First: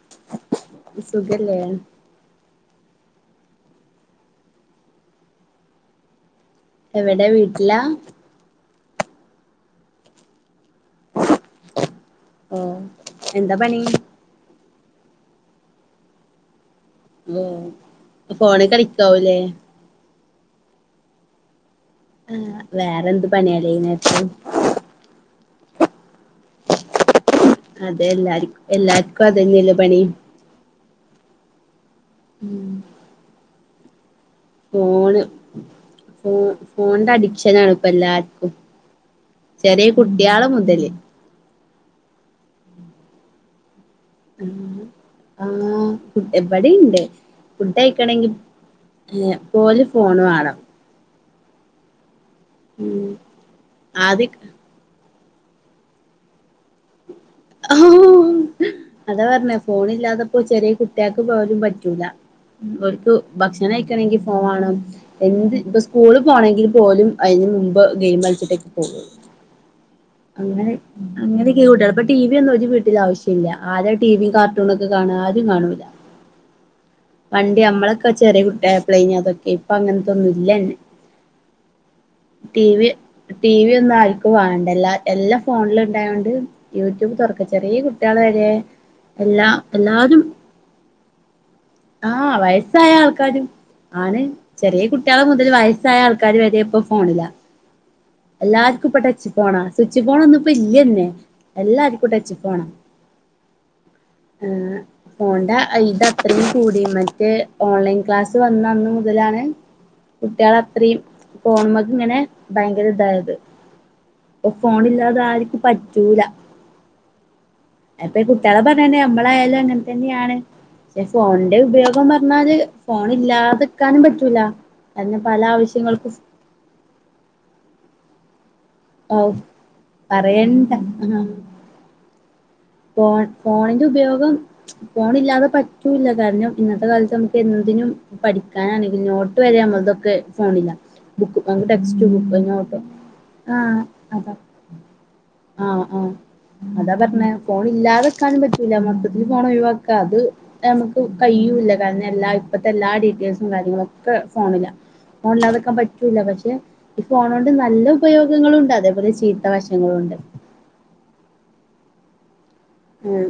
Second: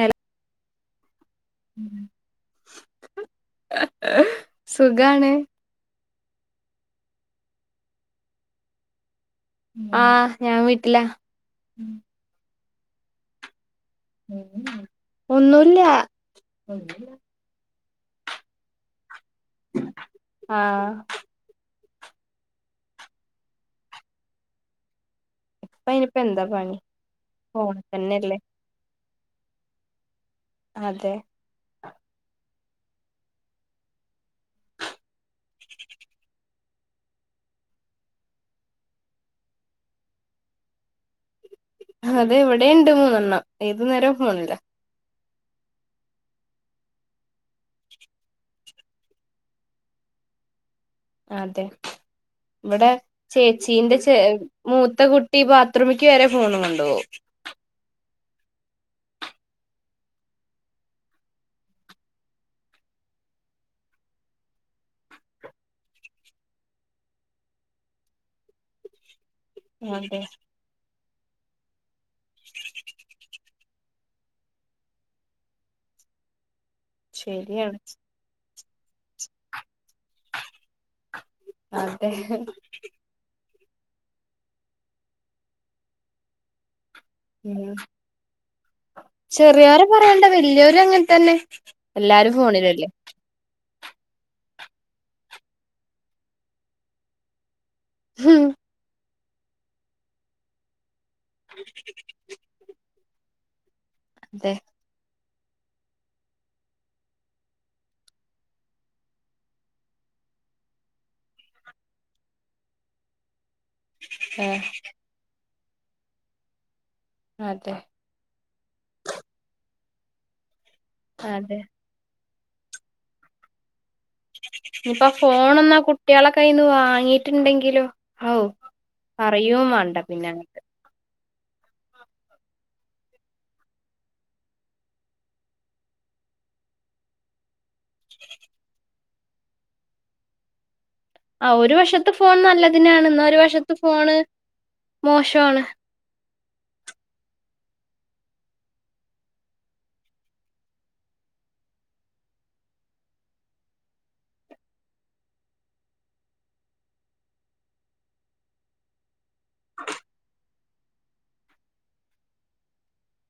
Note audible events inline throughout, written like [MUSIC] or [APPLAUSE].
എല സുഖല്ലേ സുഖണ എവിടെ വീട്ടിലാ ആഹ് ഞാൻ വീട്ടില്ല ഓഹ് എന്താ പണി ഉം ഉം ഒന്നുല്ല. മൂ ഫോണി കളിക്കാവുലേ. ആഹ് ആ വേറെന്ത് പണ്യാടീ ഇങ്ങക്ക് ഇപയ്ന് പെന്ത പണി. ഫോണ് അതെ എല്ലാ തന്നെയല്ലേ എല്ലാർക്കും അതെന്നെ ല്ലെ പണി. അതെ ഉം ഫോണ് ഫോ ഫോണിന്റെ അഡിക്ഷനാണ് ഇപ്പെല്ലാർക്കും. ചെറിയ കുട്ട്യാള് മുതല് അതെ ഇവിടേ ഇണ്ട് മൂന്നെണ്ണം ഏത് നേര്വം ആഹ് ആഹ് ഇബടിണ്ട്. ഫുഡ്ഡയിക്കണെങ്കി എഹ് പോല് ഫോണ് വാണം. അതെ ഇവെടെ ഉം ചേച്ചീന്റെ ച ആദ്യ മൂത്ത കുട്ടി ബാത്റൂമിക്ക് വരെ ഫോണ് കൊണ്ടു പോവും. അതാ പറ്ഞ്ഞെ. ഫോണ് ഇല്ലാതെപ്പോ ചെറിയ കുട്ട്യേൾക്ക് പോലും പറ്റൂല. ഓല്ക്ക് ഭക്ഷണം കഴിക്കണെങ്കി ഫോൺ വാണം. എന്ത് ഇപ്പ സ്കൂള് പോണെങ്കിൽ പോലും അതിന് മുമ്പ് ഗെയിം കളിച്ചിട്ടേക്ക് പോകൂ [UNINTELLIGIBLE] ആതെ അങ്ങനെ അങ്ങനെ ഒക്കെ കുട്ട്യേള്. ഇപ്പ ടി വി ഒന്നും ഒരു വീട്ടിൽ ആവശ്യല്ല. ആദ്യട്ട ടി വി കാർട്ടൂൺ ഒക്കെ കാണ. ആരും കാണൂല്ല വണ്ടി ശരിയാണ് നമ്മളെ ച്ചെറ്യേ കുട്ടായപ്ളേനി അതൊക്കെ. ഇപ്പ അങ്ങൻത്തൊന്നും ഇല്ലന്നെ അതെ ടി വി ടി വി ഒന്നും ആർക്കും വാണ്ടല്ല എല്ലം ഫോണില് ഇണ്ടായോണ്ട്. യൂട്യൂബ് തൊറ്ക്ക ഉം ചെറിയ കുട്ട്യേളെ വരെ എല്ലാ ചെറിയോരെ എല്ലാരും. പറയണ്ട വല്യോരും അങ്ങനെ തന്നെ എല്ലാരും ആഹ് ഫോണിലല്ലേ വയസായ ആൾക്കാരും. ആണ് ചെറ്യേ കുട്ടികളെ മുതല് വയസ്സായ ആൾക്കാര് വരെ ഇപ്പം ഫോണിലാ എല്ലാർക്കും ഇപ്പ ടച്ച് ഫോണാ. സ്വിച്ച് ഫോണ് ഒന്നും ഇപ്പ ഇല്യന്നെ എല്ലാർക്കും ടച്ച് ഫോണാ അതെ ഏഹ് ഫോൺന്റെ ഐ ഇതത്ത്രിം കൂടിണ്. മറ്റെ ഓൺലൈൻ ക്ലാസ് വന്ന അന്ന് മുതലാണ് കുട്ട്യേള് അത്ത്രീം ഫോണ്മക്ക് ഇങ്ങനെ ഭയങ്കര ഇതായത്. ഇപ്പ ആഹ് ഫോൺ ഇല്ലാതെ ആർക്കും പറ്റൂല. അതെ അപ്പെ കുട്ട്യാളെ പറ്യണ്ട. നമ്മളായാലും അങ്ങൻതന്നെ ആണ്. പക്ഷെ അതെ ഫോണിന്റെ ഉപയോഗം ന്നാല് ഫോൺ ഇല്ലാതെക്കാനും പറ്റൂല. അതിന് പല ആവശ്യങ്ങൾക്കും കയ്ന്ന് വാങ്ങിയിട്ടുണ്ടെങ്കിലോ ഹൗ ഓ പറയും വാണ്ട പിന്നെ അങ്ങട്ട് [UNINTELLIGIBLE] ഫോൺ ഫോണിന്റെ ഉപയോഗം. ഫോണ് ഇല്ലാതെ പറ്റൂല്ല. കാര്ണം ഇന്നത്തെ കാലത്ത് നമു എന്തിനും പഠിക്കാനാണെങ്കി നോട്ട് വരെ നമ്മൾതൊക്കെ ഫോണില. ആഹ് ഒരു വശത്ത്ഫോൺ നല്ലതിനാണ്. ന്ന ഒരു ആ വശത്ത് ഫോണ് അതാ മോശാണ്. ആഹ് ആഹ് അതാ പറ്ഞ്ഞേ. ഫോണ് ഇല്ലാതെക്കാനും പറ്റൂല. മൊത്തത്തില് ഫോണ് ഒഴിവാക്ക അത്. നമുക്ക് കയ്യൂല്ല. കാര്ണം എല്ലാ ഇപ്പത്തെ എല്ലാ ഡീറ്റേൽസും കാര്യങ്ങളൊക്കെ ഫോണില. ഫോണില്ലാതക്കാൻ പറ്റൂല പക്ഷെ ഈ ഫോണോണ്ട് നല്ല ഉപയോഗങ്ങളുണ്ട്. അതേപോലെ ചീത്ത വശങ്ങളുണ്ട്. ഉം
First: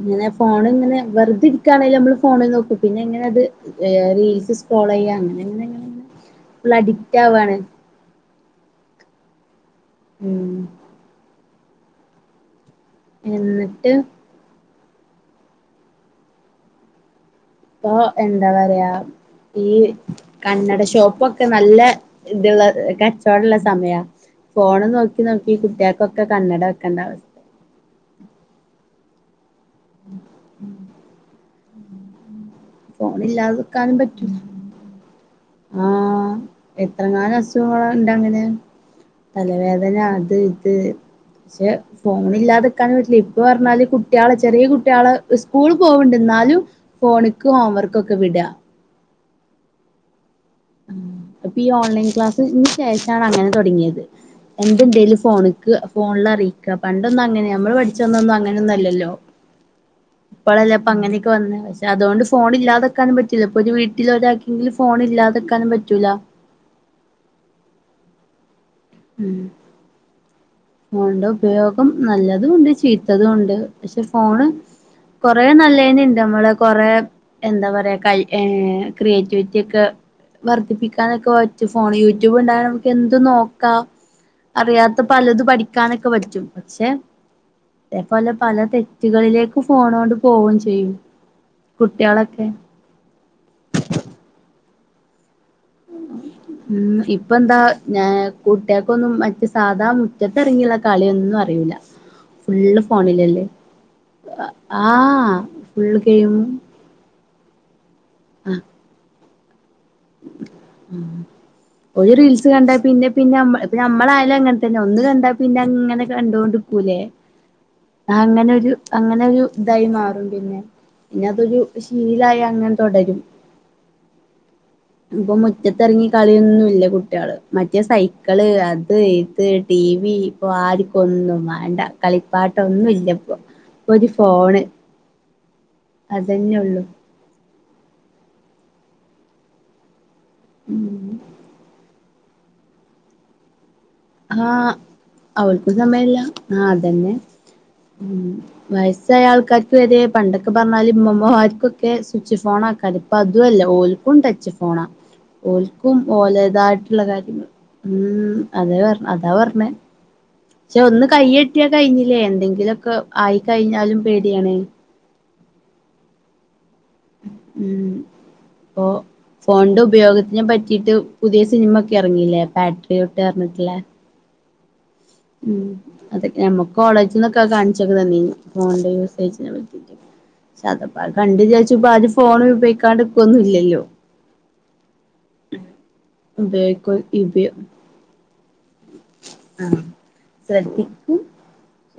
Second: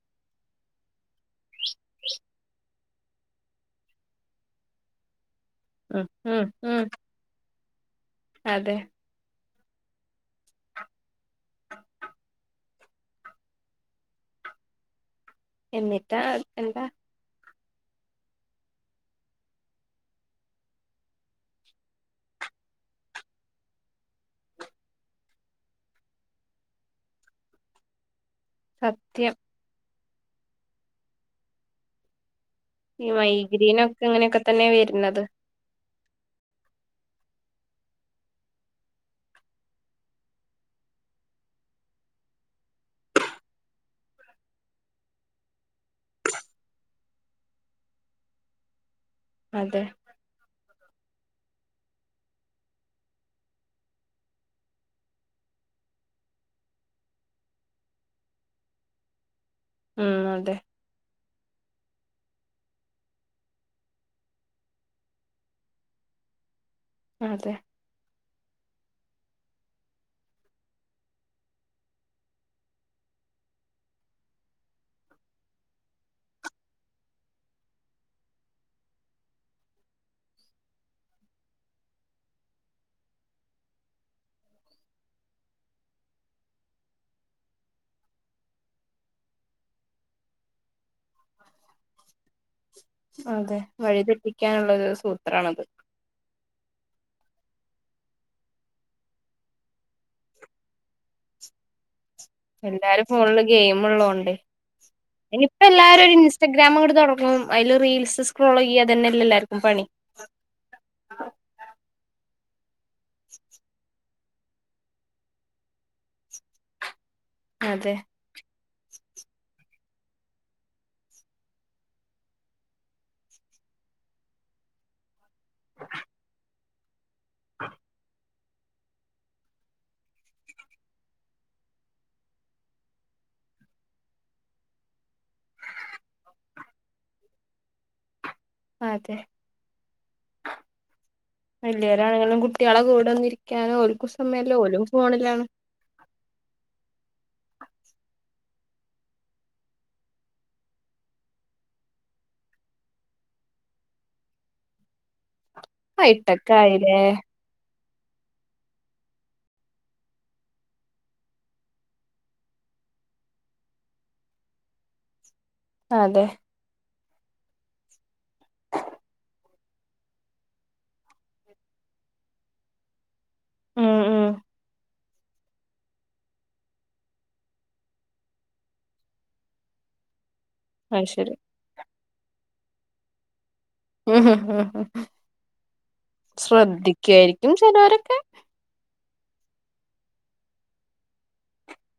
ഇങ്ങനെ ഫോണ് ഇങ്ങനെ വെറുതെ ഇരിക്കാണെങ്കിലും നമ്മള് ഫോണ് നോക്കും. പിന്നെ എങ്ങനെ ഇത് റീൽസ് ഫോളോ ചെയ്യാ അങ്ങനെ ങ്ങനെ അങ്ങനെ ഉം ഉം ഫുൾ ഉം അഡിക്റ്റ് ആവാണ് അതെ ഉം [INAUDIBLE] എന്നിട്ട് എന്നിട്ടാ എന്താ ഇപ്പൊ എന്താ പറയാ ഈ കണ്ണട ഷോപ്പൊക്കെ നല്ല ഇതുള്ള കച്ചോടള്ള സമയാ ഫോണും നോക്കി നോക്കി കുട്ട്യാക്കൊക്കെ കണ്ണട വെക്കേണ്ട അവ സത്യം ഈ ഫോണില്ലാതെക്കാനും മൈഗ്രീനൊക്കെ പറ്റൂല ഇങ്ങനെക്കെ തന്നെ വര്ന്നത് ആഹ് എത്രങ്ങാനു അസുഖങ്ങളുണ്ടങ്ങനെ തലവേദന അത് ഇത് പക്ഷെ ഫോൺ ഇല്ലാതെക്കാനുംപറ്റില്ല ഇപ്പ പറഞ്ഞാല് കുട്ട്യാളെചെറിയ കുട്ട്യാളെ സ്കൂൾ പോവ്ണ്ട്ന്നാലും ഫോണിക്ക് ഹോംവർക്കോക്കെ വിട അതെ ഇപ്പ ഈ ഓൺലൈൻ ക്ലാസ്ന് ശേഷാണ് അങ്ങനെ തൊടങ്ങിയത് എന്തുണ്ടേലും ഫോണിക്ക് ഫോണിലറിയിക്കാ പണ്ടൊന്നും അങ്ങനെ നമ്മള് പഠിച്ചന്നൊന്നും അങ്ങനെന്നല്ലല്ലോ ഉം അതെ ഇപ്പളല്ലെ അപ്പ അങ്ങനെയൊക്കെ വന്ന് പക്ഷേ അതോണ്ട് ഫോണ് ഇല്ലാതെക്കാനും പറ്റില്ല ഇപ്പോ ഒര് വീട്ടിൽ ഒരാക്കെങ്കിലും ഫോണ് ഇല്ലാതെക് ക്കാനും പറ്റൂല അതെ ഉം ഫോണിന്റെ ഉപയോഗം നല്ലതുംഉണ്ട് ചീത്തതുണ്ട് പക്ഷെ ഫോണ് കൊറേ നല്ലേന്ണ്ട് നമ്മളെ കൊറെ എന്താ പറയാ കൈ ഏ ക്രിയേറ്റിവിറ്റി ഒക്കെ വർദ്ധിപ്പിക്കാനൊക്കെ പറ്റു ഫോണ് യൂട്യൂബ് ഉണ്ടായ നമുക്ക് എന്തുംനോക്കാ അറിയാത്ത പലത് പഠിക്കാനൊക്കെ പറ്റും പക്ഷെ അതേപോലെ പല തെറ്റുകളിലേക്ക് ഫോണ് കൊണ്ട് പോവുംചെയ്യും കുട്ടികളെക്കെ അതെ വഴിതെറ്റിക്കാനുള്ളൊരു സൂത്രാണത് [INAUDIBLE] ഉം ഇപ്പന്താ ഞാ കുട്ടികക്കൊന്നും മറ്റ്സാധാ മുറ്റത്തിറങ്ങിയുള്ള കളിയൊന്നും അറിയൂല [INAUDIBLE] എല്ലാരും ഫോണില് ഫോണിലല്ലേ ഗെയിമ് ഉള്ളതൊണ്ടെ ആഹ് ഇനിയിപ്പോ ഫുള്ള് എല്ലാരും ഒരു ഗെയിമും ഇൻസ്റ്റഗ്രാമങ്ങട്ട് തൊടങ്ങും അയില് റീൽസ് സ്ക്രോള്യ്യാതന്നെ ല്ലെ എല്ലാർക്കും പണി ഉം ഒരു റീൽസ് കണ്ട പിന്നെ പിന്നെ മ്മള് നമ്മളായാലും അങ്ങനെ തന്നെ ഒന്ന് കണ്ട പിന്നെ അങ്ങനെ കണ്ടോണ്ട് നിക്കൂല്ലേ അതെ അങ്ങനെ ഒരു അങ്ങനെ ഒരു ഇതായി മാറും പിന്നെ പിന്നെ അതൊരു ശീലായി അങ്ങനെ തുടരും ഇപ്പൊ മുറ്റത്തിറങ്ങി കളിയൊന്നുവില്ല കുട്ടികള് മറ്റേ സൈ ക്കള് അത് ഇത് ടി വി ഇപ്പൊ ആർക്കും ഒന്നും വേണ്ട കളിപ്പാട്ട ഒന്നും ഇല്ലിപ്പോ ഒരു ഫോണ് അതന്നെ ഉള്ളു അതെ ഉം വല്യോരാണെങ്കിലും കുട്ട്യാളെ കൂടെ ഒന്നിരിക്കാന് ഓലിക്കും സമ ആഹ് അവൽക്കും സമയല്ലാ ആഹ് അതന്നെ ഉം വയസ്സായ ആൾക്കാർക്ക് വരെ പണ്ടൊക്കെ പറഞ്ഞാല് ഇമ്മമ്മമാർക്കൊക്കെ സ്വിച്ച് ഫോണാക്കാരം ഇപ്പതുവല്ലാ ഓൽക്കും ടച്ച് ഫോണാ ഓൽക്കും ഹൈടെക്ക് ആയില്ലേ ഓലതായിട്ടുള്ള കാര്യങ്ങൾ ഉം അതെ പറഞ്ഞെ അതാ പറഞ്ഞെ ച്ചെ ഒന്ന് കയ്യെട്ടിയാ കഴിഞ്ഞില്ലേ എന്തെങ്കിലൊക്കെ ആയിക്കഴിഞ്ഞാലും പേടിയാണെ അതെ ഉം പ്പോ ഫോണിന്റെ ഉപയോഗത്തിനെ പറ്റീട്ട് പുതിയ സിനിമ ഒക്കെ എറങ്ങില്ലേ പാട്രിയോട്ട് പർഞ്ഞിട്ട്ള്ളേ ഉം ഉം ഉം അതെ ഞമ്മക്ക് കോളേജിന്നൊക്കെ അത് കാണിച്ചൊക്കെ തന്നീനി ഫോണിന്റെ യൂസേജിനെപ്പറ്റി പക്ഷേ അത്പ്പ അത് കണ്ട് വിചാരിച്ച് ഇപ്പ അരും ഫോണ് ഉപയോഗിക്കാണ്ട്ക്കൊന്നും ഇല്ലല്ലോ ഉപയോഗിക്കോ ഉപയോ ശ്രദ്ധിക്കായിരിക്കും ചെലേരൊക്കെ ആഹ് ശ്രദ്ധിക്കും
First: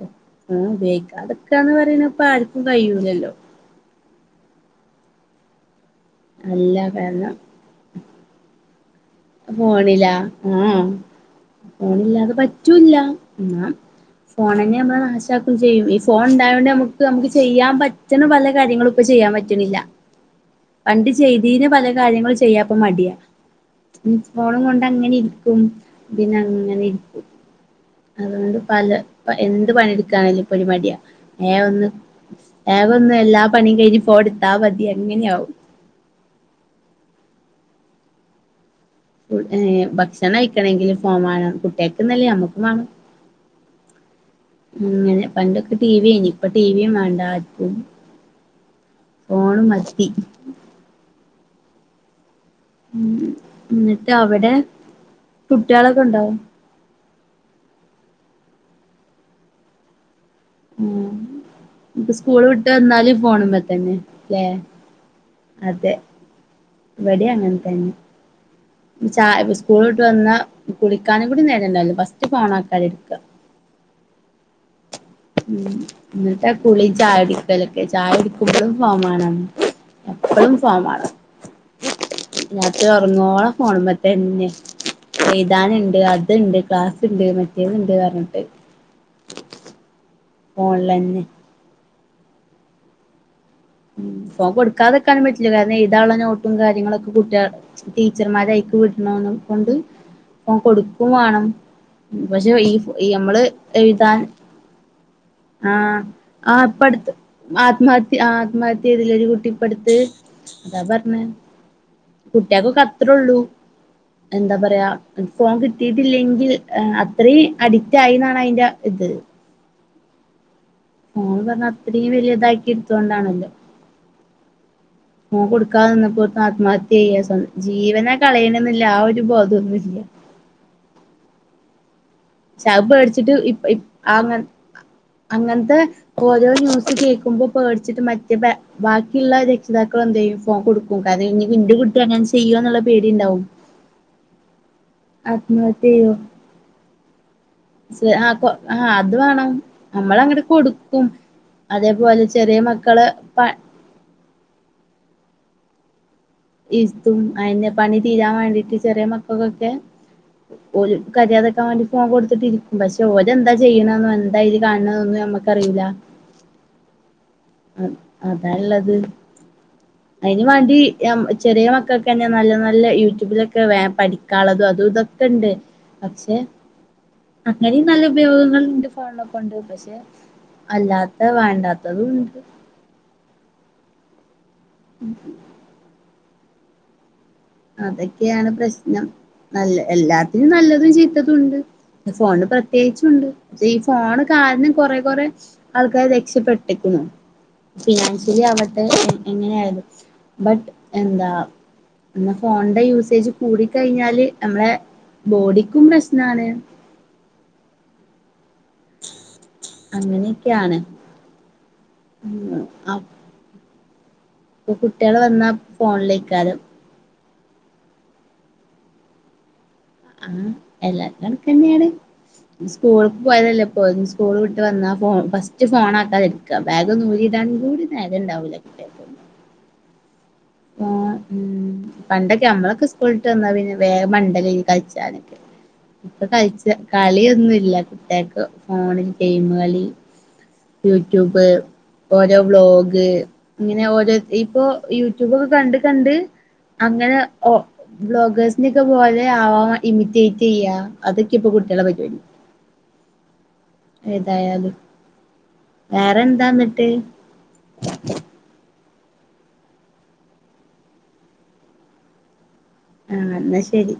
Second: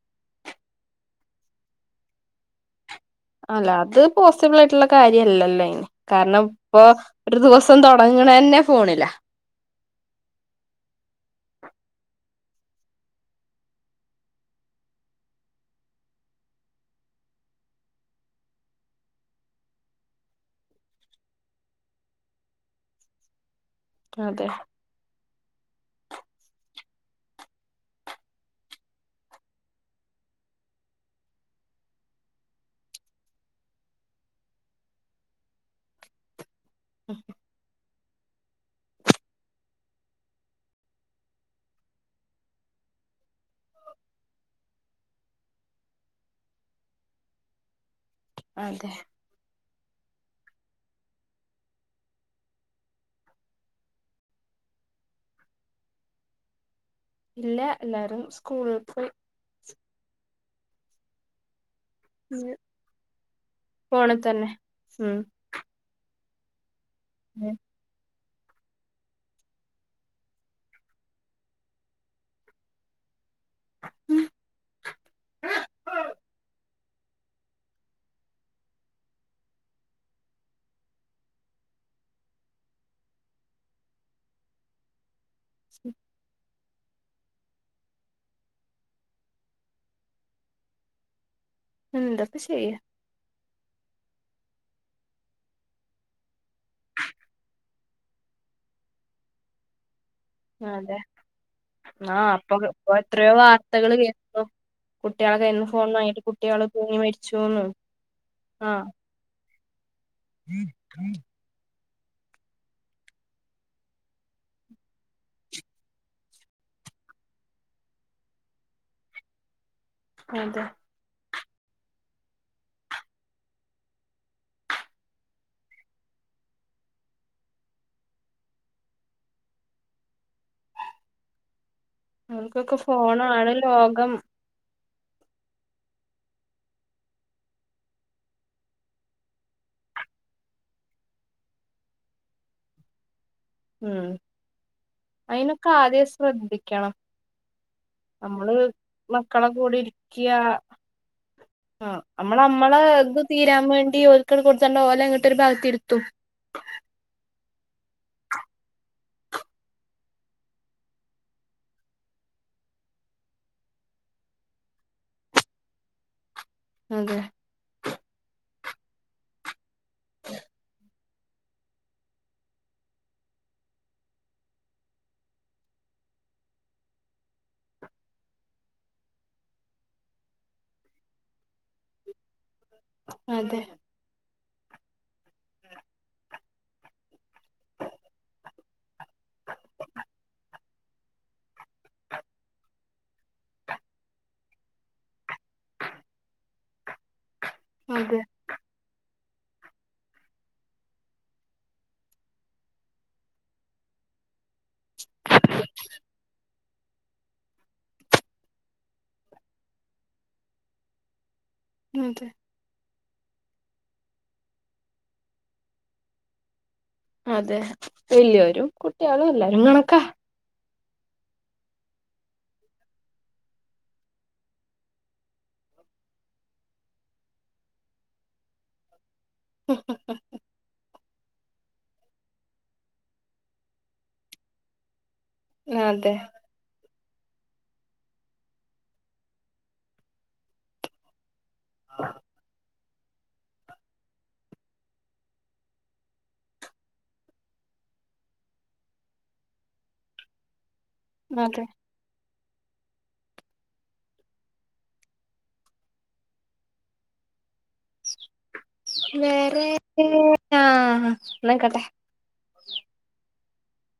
[UNINTELLIGIBLE] ഉപയോഗിക്കാതെക്കാന്ന് പറയുന്നപ്പ ആർക്കും കയ്യൂലല്ലോ അല്ല അത് പോസിബിൾ ആയിട്ട്ള്ള കാര്യല്ലല്ലോ അയിന് കാരണം അല്ല ഇപ്പൊ കാരണം ഒരു ദിവസ് തൊടങ്ങണെന്നെ ഫോണിലാ ഫോണിലാ ആഹ് ഫോണില്ലാതെ പറ്റൂല്ലാ ഇന്നാ ഫോണെന്നെ നമ്മളെ നാശാക്കും ചെയ്യും ഈ ഫോണ് ഇണ്ടായതോണ്ട് ഞമ്മക്ക് ഞമ്മക്ക് ചെയ്യാൻ പറ്റ് റ്റ്ണ പല കാര്യങ്ങളും ഇപ്പ ചെയ്യാൻ പറ്റ്ണില്ലാ പണ്ട് ചെയ്തീന പല കാര്യങ്ങളും ചെയ്യാപ്പ മടിയാ ഉം അതെ ഫോണും കൊണ്ട് അങ്ങനെ ഇരിക്കും പിന്നെ അങ്ങനെ ഇരിക്കും അതുകൊണ്ട് പല പ എന്ത് പണിയെടുക്കാണേലും ഇപ്പൊരു മടിയാ വേ ഒന്ന് വേഗൊന്ന് എല്ലാ പണിയും കഴിഞ്ഞ് ഫോ എടുത്താ മതി അങ്ങനെയാവും ആ ഫുഡ് ഏഹ് ഭക്ഷണം കഴിക്കണെങ്കില് ഫോൺ വാണം കുട്ടിയേക്ക്ന്നല്ലാ ഞമ്മുക്കും വാണം അങ്ങനെ പണ്ടൊക്കെ ടി വിയേനി ഇപ്പ ടിവിയും വേണ്ടാ ആര്ക്കും അതെ ഫോണ് മതി ഉം ഇന്നിട്ട് അവിടെ കുട്ട്യാളെക്കെ ഇണ്ടോ? ഇല്ലാ എല്ലാരും സ്കൂള് പോയി ഉം ഇനിപ്പം സ്കൂള് ഇനി വിട്ട് വന്നാല് ഫോണുമ്മെത്തന്നെ ഫോണിൽ ല്ലേ തന്നെ ഉം അതെ ഇവിടെ അങ്ങൻതെന്നെ ഇനി ചായ സ്കൂള് വിട്ട് വന്നാ കുളിക്കാനും കൂടി നേരെണ്ടാവൂല്ലാ ഫസ്റ്റ് ഫോണാക്കാരം എട്ക്കാ ഉം ഇന്നിട്ടാ കുളിം ചായ കുടിക്കലൊക്കെ ചായ കുടിക്കുമ്പളും ഫോൺ മാണം എപ്പളും ഫോമാണം രാത്രി ഒറങ്ങോളം ഫോമ്മെതെന്നെയാ ഏഴ്താന്ണ്ട് അത്ണ്ട് ക്ലാസ്സ്ണ്ട് മറ്റേത്ണ്ട് പർഞ്ഞിട്ട് ഫോൺലെന്നെ എന്താപ്പ ചെയ്യാ ഉം ഫോൺ കൊടുക്കാതെക്കാനും പറ്റില്ലാ കാരണം എഴ്‌താള്ള നോട്ടും കാര്യങ്ങളൊക്കെ കുട്ട്യാ ടീച്ചർമ്മാരയ്ക്ക്‌ വിട്ണോണ കൊണ്ട് ഫോൺ അതെ കൊടുക്കും വാണം ആഹ് പക്ഷെ അപ്പൊ ഇപ്പൊ ഈ യമ്മള് എഴ്‌താൻ കുട്ട്യാളെ കെ ആഹ് ആഹ്പ്പടുത്ത് ആത്മഹത്യ ആ ആഹ് ആത്മഹത്യയ്തിലേരു കുട്ടി പ്പടുത്ത് അതാ പർഞ്ഞേ കുട്ട്യാക്കൊക്കെ അത്രേള്ളൂ എന്താ പറയാ ഫോൺ കിട്ടിയിട്ടില്ലെങ്കിൽ അത്രയും അഡിക്റ്റ് ആയിന്നാണയ്ന്റെ ഇത് അതെ ഫോൺ പർഞ്ഞ അത്രയും വലിയതാക്കി എടുത്തോണ്ടാണല്ലോ ഫോൺ കൊടുക്കാത നിന്നപ്പോത്തിന് ആത്മഹത്യയ്യാ സ്വ ജീവനാ കളയ്ണെന്നില്ല ആ ഒരു ബോധോന്നുല്ല അവർക്കൊക്കെ ശത് പേട്ച്ചിട്ട് ഫോണാണ് ഇപ്പ ലോകം അങ്ങ അങ്ങൻത്തെ ഓരോരോ ന്യൂസ് കേക്കുമ്പോ പേടിച്ചിട്ട് മറ്റേ ബാക്കിയുള്ള രക്ഷിതാക്കൾ എന്തെയ്യും ഫോൺ കൊടുക്കും കാരണം ഇഞ്ഞി ഇന്റെ കുട്ടി അങ്ങനെ ചെയ്യോന്നുള്ള പേടിണ്ടാവും ഉം ആത്മഹത്യ അയ്നൊക്കാദ്യെ ചെയ്യോ ശ്രദ്ധിക്കണം ആ കൊ നമ്മള് ആ അത് മക്കളെ വേണം കൂടിരിക്യാ നമ്മളങ്ങട്ട് കൊടുക്കും ആഹ് അതേപോലെ ചെറിയ നമ്മളമ്മളെ മക്കള് ത് പ തീരാൻ വേണ്ടി ക്കണ് കൊട്ത്താണ്ടോലങ്ങട്ട് ഒരു ഭാഗത്തിരുത്തും ഇര്ത്തും അയന്നെ പണി തീരാൻ വേണ്ടിട്ട് ചെറിയ മക്കൾക്കൊക്കെ ഓല് കര്യാതക്കാൻ വാണ്ടി ഫോൺ കൊടുത്തിട്ടിരിക്കും പക്ഷെ ഓലെന്താ ചെയ്യണന്നോ എന്താ അയ്ല് കാണ്ണത് നൊന്നും നമ്മക്ക് അറിയൂല്ല അതെ അ അതാള്ളത് അയ്ന് വാണ്ടി ചെറിയ മക്കൾക്കന്നെ നല്ല നല്ല യൂട്യൂബിലൊക്കെ വേം പഠിക്കാള്ളതും അതൂതൊക്കെണ്ട് പക്ഷെ അങ്ങനിം നല്ല ഉപയോഗങ്ങള്ണ്ട് ഫോണിനെ കൊണ്ട് പക്ഷെ അല്ലാത്ത വേണ്ടാത്തതുംണ്ട് അതെ ഉം അതൊക്കെയാണ് പ്രശ്നം നല്ല എല്ലാത്തിനും നല്ലതും ചീത്തതും ഉണ്ട് ഫോണിന് പ്രത്യേകിച്ചുണ്ട് പക്ഷേ ഈ ഫോണ് കാരണം കൊറെ കൊറെ ആൾക്കാര് രക്ഷപ്പെട്ട്ക്ക്‌ണ് അതെ ഫിനാൻഷ്യലി ആവട്ടെ എങ്ങനെയായാലും ബട്ട് എന്താ പിന്ന ഫോണിന്റെ യൂസേജ് കൂടി കഴിഞ്ഞാല് നമ്മളെ ബോഡിക്കും പ്രശ്നാണ് അങ്ങനെയൊക്കെയാണ് അതെ ഉം അ പ്പൊ കുട്ട്യാള് വന്നാ ഫോണിലേക്കാരം അതെ വല്യോരും കുട്ട്യാളും എല്ലരും കണക്കാ ആഹ് എല്ലാരും കണക്കെന്നേണ് സ്കൂളക്ക് പോയതല്ലേ ഇപ്പോ സ്കൂൾ വിട്ട് വന്നാ ഫോൺ ഫസ്റ്റ് ഫോൺ ആക്കാൻ വരും ക്കാ ബാഗൊന്നൂരിടാനും കൂടി നേരണ്ടാവൂല കിട്ടെ ഹ ഹ ആഹ് ഉം പണ്ടൊക്കെ നമ്മളൊക്കെ സ്കൂളിട്ടന്നാ പിന്നെ വേം മണ്ടലേനി കൾച്ചാന് അതെ ഇപ്പൊ കൾച്ച കളിയൊന്നുല്ല കുട്ട്യാക്ക് ഫോണിൽ ഗെയിമ് കളി യൂട്യൂബ് ഓരോ വ്ളോഗ് ഇങ്ങനെ ഓരോ ഇപ്പോ യു ട്യുബൊക്കെ കണ്ട് കണ്ട് അങ്ങനെ ഒ ബ്ലോഗേഴ്സിനൊക്കെ പോലെ ആവാൻ ഇമിറ്റേറ്റെയ്യാ അതൊക്കെപ്പൊ അതെ കുട്ടികള പരിപാടി ഏതായാലും വേറെന്താന്നട്ട് വേറേ ആഹ് ന്നായ്കോട്ടെ ആഹ് ന്ന ശരി